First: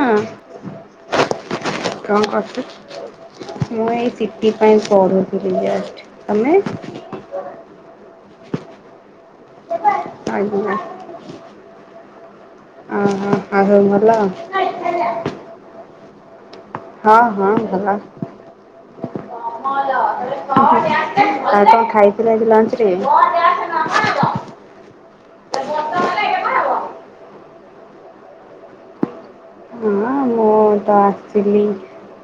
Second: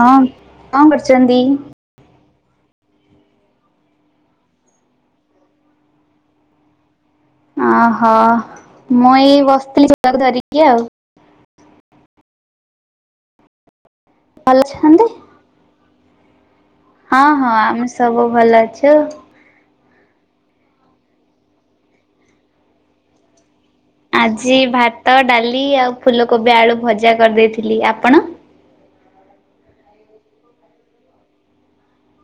ହଁ କଁ କରୁଛନ୍ତି? କଁ କରୁଥୁ ମୁଁ ଏଇ ସିଟି ପାଇଁ ପଢୁଥିଲି ଜଷ୍ଟ ତମେ? ଓହୋ ମୁଁ ଏଇ [unintelligible] ବସିଥିଲି ଛୁଆକୁ ଓହୋ। ଧରିକି ଆଉ। ଆଉ ସବୁ ଭଲ। ହଁ ହଁ ଆମେ ସବୁ ଭଲ ଅଛୁ। ଆଉ କଁ ଖାଇଥିଲେ ଆଜି ଲଞ୍ଚରେ? ଆଜି ଭାତ ଡାଲି ଆଉ ଫୁଲକୋବି ଆଳୁ ଭଜା କରିଦେଇଥିଲି ଆପଣ? ହଁ ମୁଁ ତ ଆସଥିଲି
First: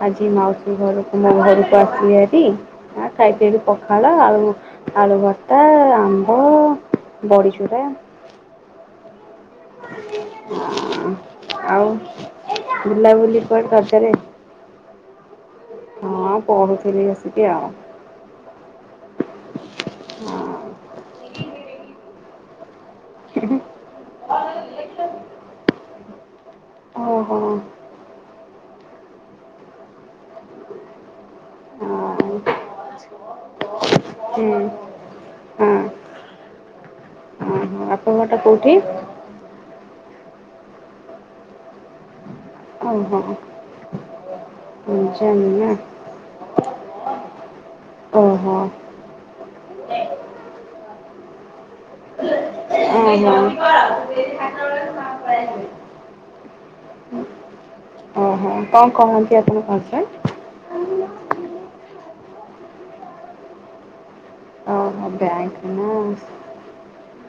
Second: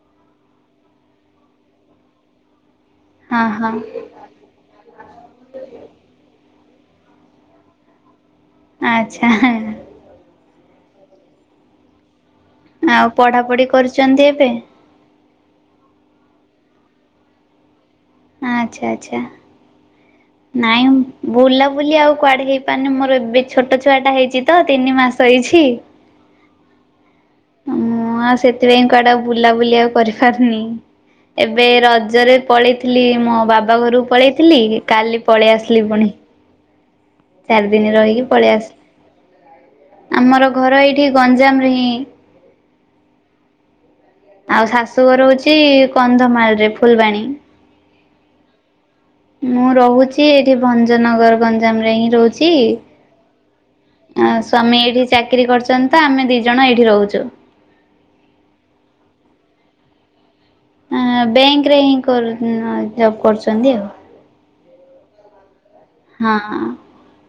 ଆଜି ମାଉସୀ ଘରକୁ ଘରକୁ ଆସିଛିବାରି ହଁ ଖାଇଛି ହଁ ପଖାଳ ଆଉ ଆଳୁ ଭର୍ତ୍ତା ଆମ୍ବ ବଡ଼ିଚୁରା। ଆଚ୍ଛା। ଆଉ ଆଉ ବୁଲାବୁଲି ପଢାପଢି କୁଆଡେ ଦରକାରେ। କରୁଛନ୍ତି ଏବେ? ହଁ ପଢୁଥିଲି ଆସିକି ଆଉ। ଆଚ୍ଛା ଆଚ୍ଛା। ହଁ। ନାଇଁ ବୁଲାବୁଲି ଆଉ କୁଆଡେ ହେଇପାରୁନି ମୋର ଏବେ ଛୋଟ ଛୁଆ ଟା ହେଇଛି ତ ତିନି ମାସ ହେଇଛି। ଓହୋ। ହଁ ଆ ସେଥିପାଇଁ କୁଆଡେ ଆଉ ବୁଲାବୁଲି ଆଉ କରିପାରୁନି। ଏବେ ରଜରେ ପଳେଇଥିଲି ମୋ ବାବା ଘରକୁ ହୁଁ। ପଳେଇଥିଲି କାଲି ପଳେଇ ହଁ ଆସିଲି ପୁଣି। ଚାରି ଓହୋ ଦିନି ଆପଣଙ୍କ ରହିକି ଘରଟା ପଳେଇ ଆସି କୋଉଠି? ଆମର ଘର ଏଇଠି ଗଞ୍ଜାମରେ ହିଁ। ଓହୋ। ଆଉ ଶାଶୁଘର ଗଞ୍ଜାମ ହଉଛି ନା କନ୍ଧମାଳ ରେ ଫୁଲବାଣୀ। ଓହୋ। ମୁଁ ରହୁଛି ଏଇଠି ଭଞ୍ଜନଗର ଗଞ୍ଜାମ ରେ ହିଁ ରହୁଛି। ଓହୋ। ଆ ସ୍ଵାମୀ ଏଇଠି ଚାକିରି କରୁଛନ୍ତି ତ ଆମେ ଦି ଜଣ ଏଇଠି ରହୁଛୁ। ଓହୋ କଣ କରନ୍ତି ଆପଣଙ୍କ ହଜେବେଣ୍ଡ? ବେଙ୍କ ରେ ହିଁ କରୁ ଜବ କରୁଛନ୍ତି ଆଉ। ଓ ବ୍ୟାଙ୍କ। ହଁ।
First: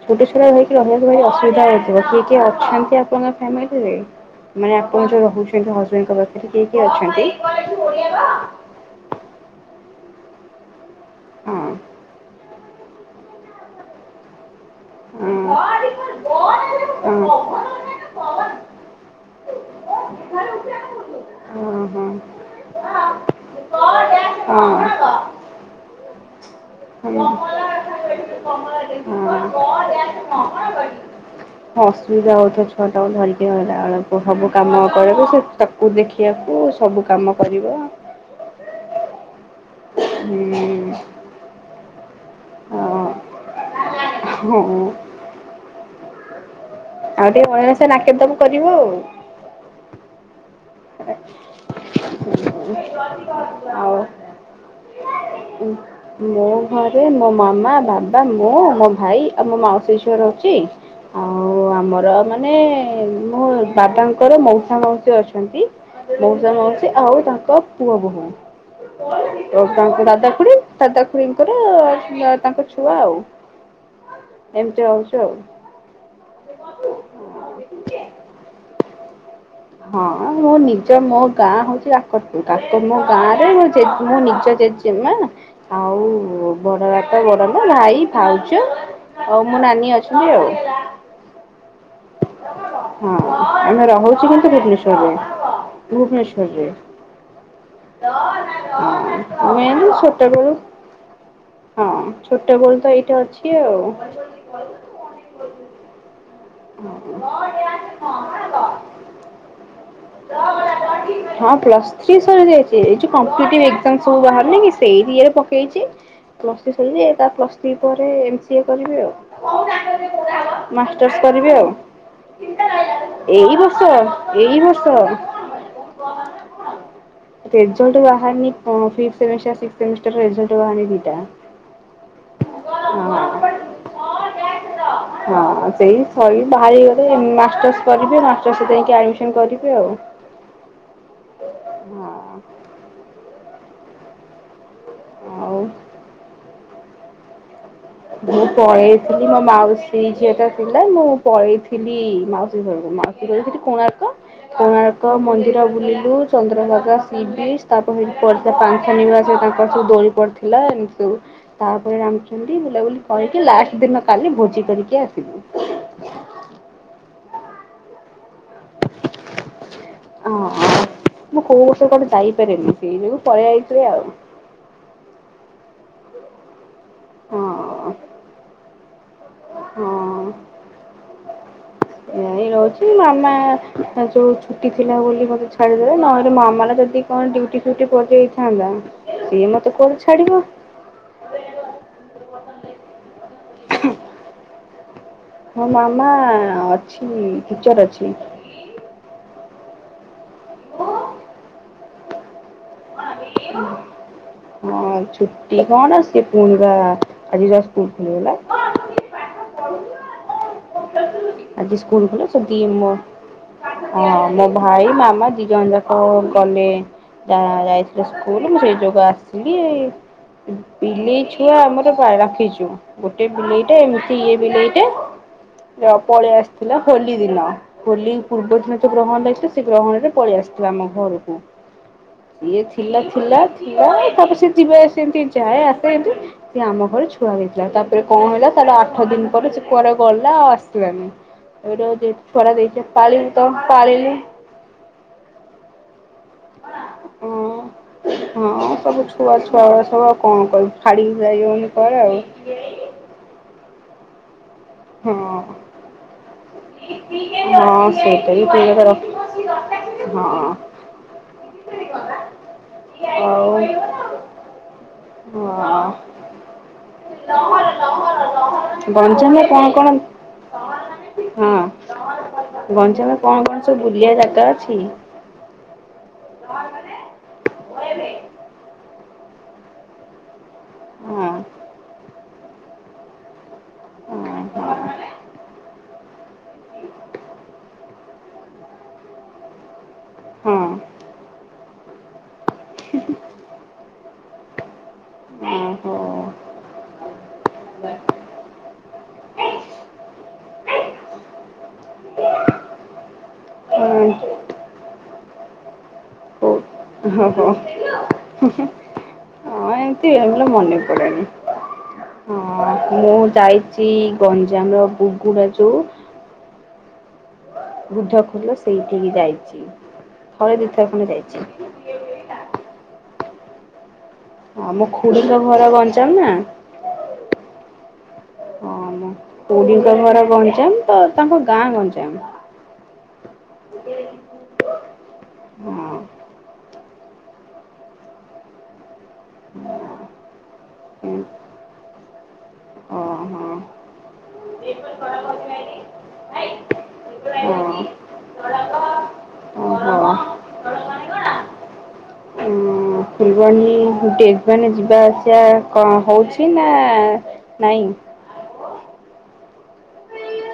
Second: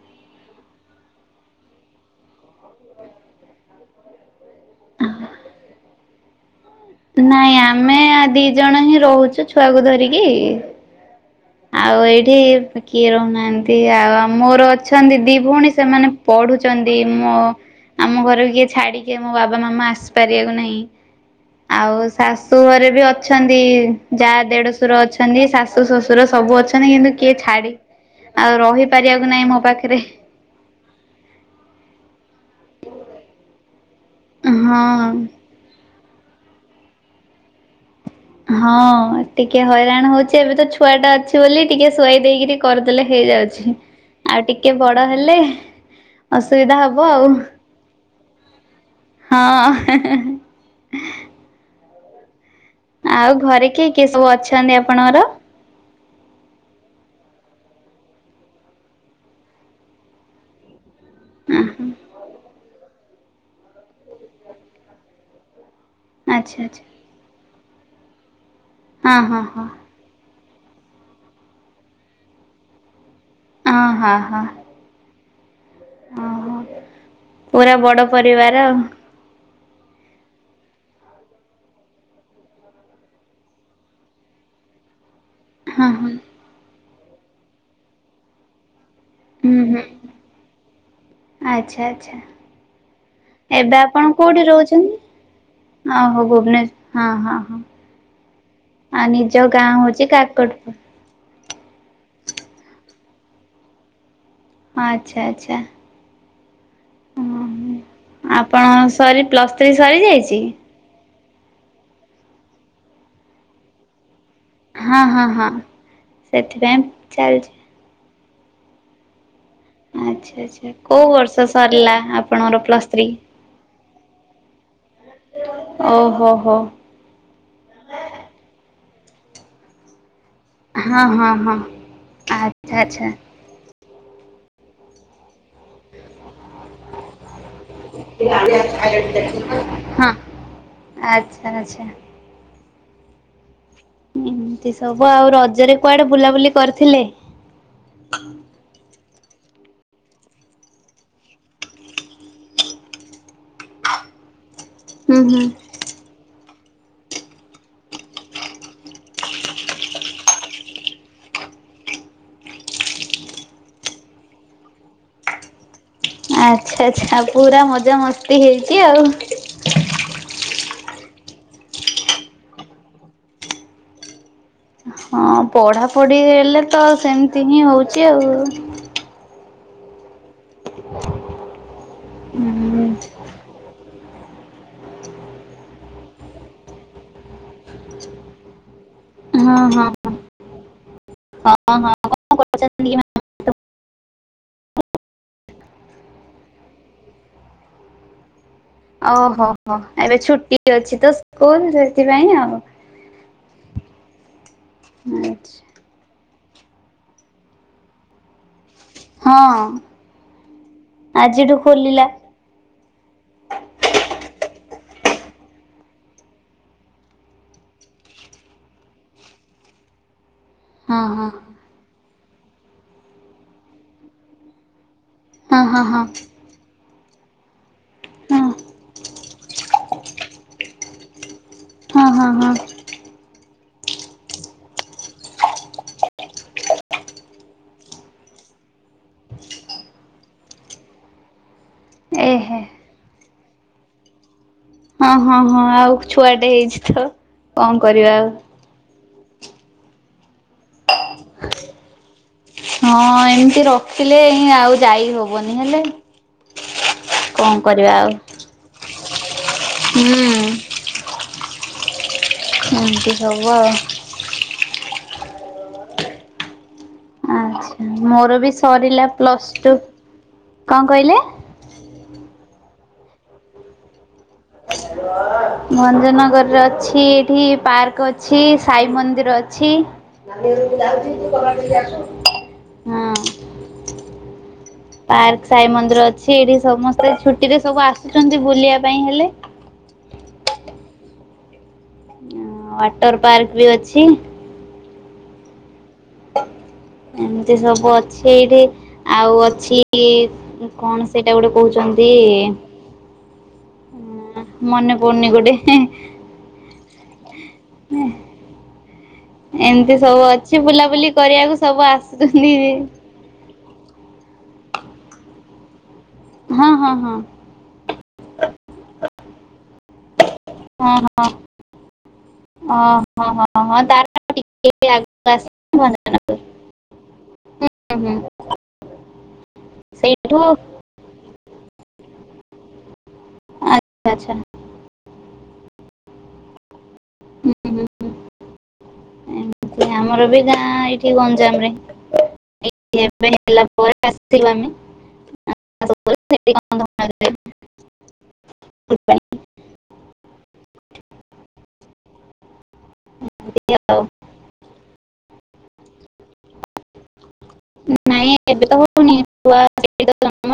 ଗୋଟିଏ ଶୁଣା ହେଇଥିବ [unintelligible] ଅସୁବିଧା ହୋଉଥିବ କିଏ କିଏ ଅଛନ୍ତି ଆପଣଙ୍କ ଫ୍ୟାମିଲିରେ? ମାନେ ଆପଣ ଯୋଉ ରହୁଛନ୍ତି ହଜବେଣ୍ଡଙ୍କ ପାଖରେ କିଏ କିଏ ଅଛନ୍ତି? ନାଇଁ ଆମେ ଦି ଜଣ ହିଁ ରହୁଛୁ ଛୁଆକୁ ଧରିକି ହଁ ଆଉ ଏଇଠି କିଏ ରହୁନାହାନ୍ତି ଆଉ ମୋର ଅଛନ୍ତି ହଁ। ଦି ଭଉଣୀ ସେମାନେ ପଢୁଛନ୍ତି ହଁ ମୋ ଆମ ଘର କିଏ ଛାଡ଼ିକି ମୋ ବାବା ମାମା ଆସିପାରିବାକୁ ନାହିଁ। ଆଉ ଶାଶୁ ଘରେ ବି ଅଛନ୍ତି ଯାଆ ଦେଢଶୁର ଅଛନ୍ତି ଶାଶ ଶୁ ଶଶୁର ସବୁ ଅଛନ୍ତି କିନ୍ତୁ କିଏ ଛାଡି ଆଉ ହଁ। ରହିପାରିବାକୁ ନାହିଁ ହଁ। ମୋ ପାଖରେ। [unintelligible] ହଁ ଅସୁବିଧା ହଉଛି ଛୁଆ ଟା କୁ ଧରିକି ରହିଲାବେଳକୁ ସବୁ କାମ ହଁ। କରିବୁ ତାକୁ କୁ ଦେଖିବାକୁ ସବୁ କାମ କରିବ। ହଁ ଟିକେ ହଇରାଣ ହଉଛି ଏବେ ତ ହୁଁ ଛୁଆ ଟା ଅଛି ବୋଲି ଟିକେ ଶୁଆଇ ଦେଇକରି କରିଦେଲେ ହେଇଯାଉଛି ଆଉ ଟିକେ ହଁ ବଡ ହେଲେ ଅସୁବିଧା ହବ। ଆଉ ଟିକେ ଭଲସେ ନାକେଦମ୍ କରିବ ଆଉ। ହଁ। ଆଉ ଘରେ [unintelligible] କିଏ ଆଉ କିଏ ସବୁ ଅଛନ୍ତି ଆପଣଙ୍କର? ମୋ ଘରେ ମୋ ମାମା ବାବା ମୁଁ ମୋ ଭାଇ ଆଉ ମୋ ମାଉସୀ ଝିଅ ରହୁଚି। ଆଉ ଆମର ମାନେ ମୋ ଦାଦା ଙ୍କର ମଉସା ମାଉସୀ ଅଛନ୍ତି ମଉସା ଆଚ୍ଛା ଆଚ୍ଛା ମାଉସୀ ଆଉ ତାଙ୍କ ପୁଅ ବୋହୂ। ହଁ ତ ହଁ ତାଙ୍କ ଦାଦା ଖୁଡି ଦାଦା ଖୁଡିଙ୍କର ତାଙ୍କ ଛୁଆ ଆଉ। ହଁ ହଁ ହଁ। [unintelligible] ଆଉ। ଓହୋ ପୁରା ବଡ ପରିବାର। ହଁ ମୋ ନିଜ ମୋ ଗାଁ ହଉଚି କାକଟପୁର କାକ ମୋ ଗାଁ ରେ ମୁଁ ନିଜ ଜେଜ୍ ଜେମା ହଁ ଆଉ ହଁ। ବଡ ବାପା ବଡ ମାଁ ଭାଇ ଭାଉଜ ଅଉ ହୁଁ ମୋ ହୁଁ ନାନୀ ଅଛନ୍ତି ଆଉ। ଆଚ୍ଛା ଆଚ୍ଛା ହଁ ଏବେ ଆମେ ଆପଣ ରହୁଛୁ କୋଉଠି କିନ୍ତୁ ରହୁଛନ୍ତି? ଭୁବନେଶ୍ଵରରେ। ଆ ହୋ ଭୁବନେଶ୍ଵରରେ ଭୁବନେଶ୍ୱ- ହଁ ହଁ ହଁ। ଆ ହଁ ନିଜ ଆମେ ଗାଁ ଏନ୍ତି ହଉଚି ଛୋଟବେଳୁ କାକଟପୁର। ହଁ ଛୋଟ ବେଳୁ ତ ଏଇଠି ଅଛି ଆଉ। ହଁ ଆଚ୍ଛା ଆଛା। ଓହୋ ହଁ। ଆପଣ ସରି ପ୍ଲସ୍ ଥ୍ରୀ ସରିଯାଇଚି? ହଁ ପ୍ଲସ୍ ଥ୍ରି ସରିଯାଇଚି ଏ ଯୋଉ କମ୍ପିଟୀ ସବୁ ବାହାରୁନି କି ହଁ ସେଇ ହଁ ରେ ହଁ ପକେଇଛି ସେଥିପାଇଁ ପ୍ଲସ ଥ୍ରି [unintelligible] ଚାଲିଛି। ଥ୍ରି ପରେ ଏମ ସି ଏ କରିବି ଆଉ। ଆଚ୍ଛା ଆଛା କୋଉ ମାଷ୍ଟର୍ସ ବର୍ଷ କରିବି ଆଉ। ସରିଲା ଆପଣଙ୍କର ପ୍ଲସ ଥ୍ରି? ଏଇ ବର୍ଷ ଏଇ ବର୍ଷ ଓହୋ ହୋ। ରେଜଲ୍ଟ ବାହାରିନି ହ ଫିତ୍ପ ସେମିଷ୍ଟର ସିକ୍ସ ସେମିଷ୍ଟର ରେଜଲ୍ଟ। ହଁ ହଁ ହଁ। ଆଚ୍ଛା [unintelligible] ଦିଇଟା, ଆଚ୍ଛା ହଁ। ହଁ ସେଇ କରିବି ବାହାରିଗଲେ ମାଷ୍ଟର୍ସ କରିବି ମାଷ୍ଟର୍ସରେ ଯାଇକି ଆଡ଼ମିସନ କରିବି ଆଉ। ଆଛା ଆଛା। ହଁ ଏମିତି ସବୁ ଆଉ ରଜରେ କୁଆଡେ ବୁଲାବୁଲି କରିଥିଲେ? ମୁଁ ପଲେଇଥିଲି ମୋ ମାଉସୀ ଝିଅ ତ ଥିଲା ମୁଁ ପଳେଇ ଥିଲି ମାଉସୀ ଘରକୁ ମାଉ [unintelligible] କୋଣାର୍କ କୋଣାର୍କ ହୁଁ ହୁଁ ମନ୍ଦିର ବୁଲିଲୁ ଚନ୍ଦ୍ରଭାଗା ସିବିଚ୍ ତାପରେ ହେଇଟି ପଡ଼ିଥିଲା ପାନ୍ତ ନିବାସ ତାଙ୍କର ସବୁ ଦୋଳି ପଡିଥିଲା ଏମିତି ସବୁ। ତାପରେ ରାମଚଣ୍ଡୀ ବୁଲାବୁଲି କରିକି ଲାଷ୍ଟ ଦିନ କାଲି ଭୋଜି କରିକି ଆସିଲୁ। ଆଚ୍ଛା ଆଚ୍ଛା ପୁରା ମଜା ମସ୍ତି ହେଇଚି ଆଉ। ହଁ ମୁଁ କୋଉବର୍ଷ କୁଆଡେ ଯାଇପାରେନି ସେଇ ଯୋଗୁ ପଳେଇଆଇଥିଲି ଆଉ। ହଁ ପଢାପଢି ହେଲେ ତ ସେମିତି ହିଁ ହଁ ହଉଚି ଆଉ। ହଁ। ଏଇ ହୁଁ ରହୁଚି ମାମା ଏ ଯଉ ଛୁଟି ଥିଲା ବୋଲି ମୋତେ ଛାଡ଼ିଦେଲେ ନହେଲେ ମାମା ର ଯଦି କଣ ଡ୍ୟୁଟି ଫୁଟି ପଡ଼ିଯାଇଥାନ୍ତା ସିଏ ହଁ ମତେ କୁଆଡୁ ହଁ। ଛାଡିବ। [unintelligible] ହଁ ମାମା ଅଛି ଟିଚରର୍ ଅଛି। ଓହୋ ହୋ ଏବେ ଛୁଟି ଅଛି ତ ସ୍କୁଲ ସେଥିପାଇଁ ଆଉ। ହଁ ଆଚ୍ଛା ଛୁଟି କଣ ସେ ପୁଣି ବା ଆଜି ତା ସ୍କୁଲ ଖୋ। ହଁ। ଆଜିଠୁ ଆଜି ଖୋଲିଲା। ସ୍କୁଲ ଖୋଲା ସବୁ ଦି ମୋ ହଁ ମୋ ଭାଇ ମାମା ଦିଜଣ ଯାକ ଗଲେ ଯା ଯାଇଥିଲେ ସ୍କୁଲୁ ମୁଁ ସେଇ ଯୋଗୁ ଆସିିକି ହଁ ବିଲେଇ ହଁ ଛୁଆ ଆମରପା-ରଖିଛୁ ଗୋଟେ ବିଲେଇଟେ ଏମିତି ଇଏ ବିଲେଇଟେ ହଁ ହଁ ହଁ। ସେ ଆସିଥିଲା ହୋଲି ଦିନ। ହୋଲି ହଁ ପୂର୍ବ ଦିନ ଯୋଉ ଗ୍ରହଣ ରହିଥିଲା ସେ ଗ୍ରହଣରେ ପଳେଇ ଆସିଥିଲା ଆମ ଘରକୁ। ହଁ, ହଁ, ସିଏ ହଁ। ଥିଲା ଥିଲା ଥିଲା ତାପରେ ସେ ଯିବା ସେମିତି ଯାଏ ଆସେ ଏମିତି। ସିଏ ଆମ ଘରେ ଛୁଆ ହେଇଥିଲା। ତାପରେ କଣ ହେଲା ତାର ଆଠ ଦିନ ପରେ ସେ କୁଆଡେ ଗଲା ଆସ ସିଲାନି [unintelligible] ଛୁଆ ଏ ଟା ହେ ଦେଇଛ ତ ପାଳିଲୁ ତ ପାଳିଲି। ହଁ, ହଁ, ହଁ ଆଉ ଛୁଆଟେ ହେଇଛି ତ ହଁ କଣ କରିବା ଆଉ। ହଁ ସବୁ ଛୁଆ ଛୁଆ ଉରା ସବୁ ଆଉ କଣ କରିବୁ? ଛାଡିକି ଯାଇ ହୋଉନି କୁଆଡେ ଆଉ। ହଁ ଏମିତି ରଖିଲେ ହିଁ ଆଉ ଯାଇ ହଁ ହବନି ହେଲେ କଣ ହଁ କରିବା ଆଉ ସେଇଟା ବି ଠିକ କଥା ର ହୁଁ, ଏମତି ସବୁ ଆଉ। ହଁ, ଆ ଆଚ୍ଛା ମୋର ବି ସରିଲା ଗଞ୍ଜାମରେ ପ୍ଲସ୍ କଣ ଟୁ, କଣ କଣ କହିଲେ? ହଁ ଗଞ୍ଜାମରେ କଣ କଣ ସବୁ ବୁଲିବା ଜାଗା ଅଛି? ଭଞ୍ଜନଗରରେ ଅଛି ଏଠି ପାର୍କ ଅଛି, ସାଇ ମନ୍ଦିର ଅଛି। ହଁ। ଅଁ, ହଁ। ପାର୍କ ସାଇ ମନ୍ଦିର ଅଛି ଏଠି ସମସ୍ତେ ଛୁଟିରେ ସବୁ ଆସୁଚନ୍ତି ବୁଲିବା ପାଇଁ ହେଲେ। ହଁ। ଅ, ୱାଟର୍ ପାର୍କ ବି ଅଛି। ଆଁ, ଏମିତି ସବୁ ଅଛି ଏଇଠି ଆଉ ଅଛି କଣ ସେଇଟା ଗୋଟେ କହୁଛନ୍ତି [inaudible] ଆଁ, ଓହୋ ମନେ ପଡୁନି ଗୋଟେ। ଓ ଆଉ କଅ। ହଁ ଏମିତି ସବୁ ମୋର ଅଛି ମନେ ବୁଲାବୁଲି ପଡେନି, କରିବାକୁ ସବୁ ଆସୁଛନ୍ତି ହଁ ମୁଁ ଯାଇ ଚି ଗଞ୍ଜାମ ଗୁଗୁଡା ଯୋଉ ହଁ, ହଁ, ହଁ। ବୁଦ୍ଧ ଖୋଲ ସେଇଠିକି ଯାଇଛି ଥରେ ଦିଥର ଖଣ୍ଡେ ଯାଇଛି। ଓହୋ, ହଁ, ହଁ, ହଁ ତାର ଆମ ଟିକେ ଆଗକୁ ଖୁୁଡୀଙ୍କ ଆସ ଘର ଭଞ୍ଜନଗର ଗଞ୍ଜାମ ନା। ହୁଁ ହୁଁ ହଁ ମୋ ଖୁଡ଼ିଙ୍କ ଘର ସେଇଠୁ ଗଞ୍ଜାମ ତ ତାଙ୍କ ଗାଁ ଗଞ୍ଜାମ। [inaudible] ଆଚ୍ଛା ଆଚ୍ଛା। ହଁ ଓ [inaudible] ଏମତି ଆମର ବି ଗାଁ ଏଇଠି ଗଞ୍ଜାମ ରେ। ହଁ। [inaudible] ଓହୋ। ହେଲା ପରେ ଆସଥିଲାନି। [inaudible] ଓହୋ। ଉଁ ଫୁଲବାଣୀ ଆଉ [unintelligible] ଟେ ମାନେ ଯିବା ଆସିବା କଣ ହଉଛି ନା ନାଇଁ? ନାଇଁ ଏବେ ତ ହଉନି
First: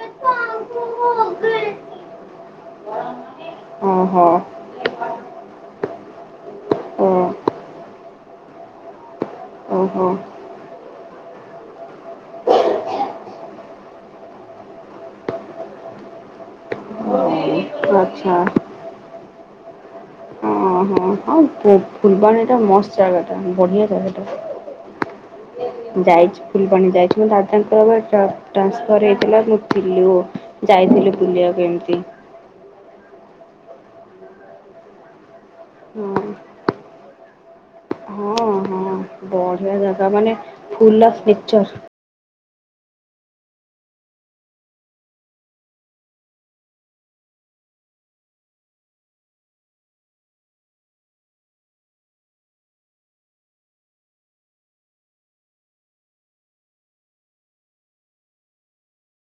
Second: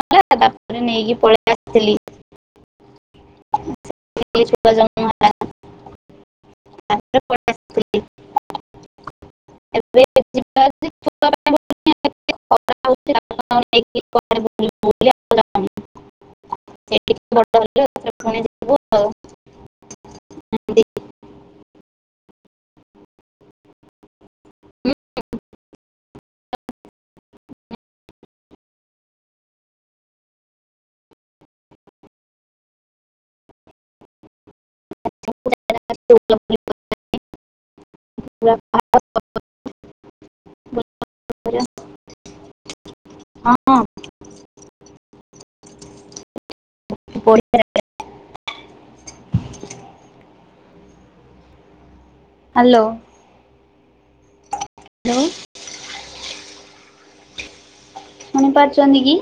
[inaudible] ନେଇକି ପଳେଇ ଆସିଥିଲି। [unintelligible] ଓହୋ। ସେଠି ଛୁଆ ଜନ୍ମ ହେଲା ଓ [unintelligible] ଓହୋ [unintelligible] [unintelligible] ସେଇଠି ବଡ ହେଲେ ଆଚ୍ଛା। ପୁଣି ଯିବୁ ଆଉ ଓ ହୋ ହଉ ଫୁଲବାଣୀଟା ମସ୍ତ ଜାଗା ଟା ବଢିଆ ଜାଗାଟା। [inaudible] ଯାଇଛି ଫୁଲବାଣୀ ଯାଇଛି ମୋ ଦାଦାଙ୍କର ବା ଟା ଟ୍ରାନ୍ସଫର ହେଇଥିଲା ମୁଁ ଥିଲି ବହୁତ୍ ଯାଇଥିଲୁ ବୁଲିବାକୁ ଏମିତି। ହଁ [unintelligible] ହଁ ହଁ ବଢିଆ ଜାଗା ମାନେ ଫୁଲ୍ ଓଫ୍ ନେଚର। ହଁ। [unintelligible] [inaudible] ବଢିଆ ଯା ହ୍ୟାଲୋ। ଲୋ [unintelligible] ଶୁଣିପାରୁଛନ୍ତି କି?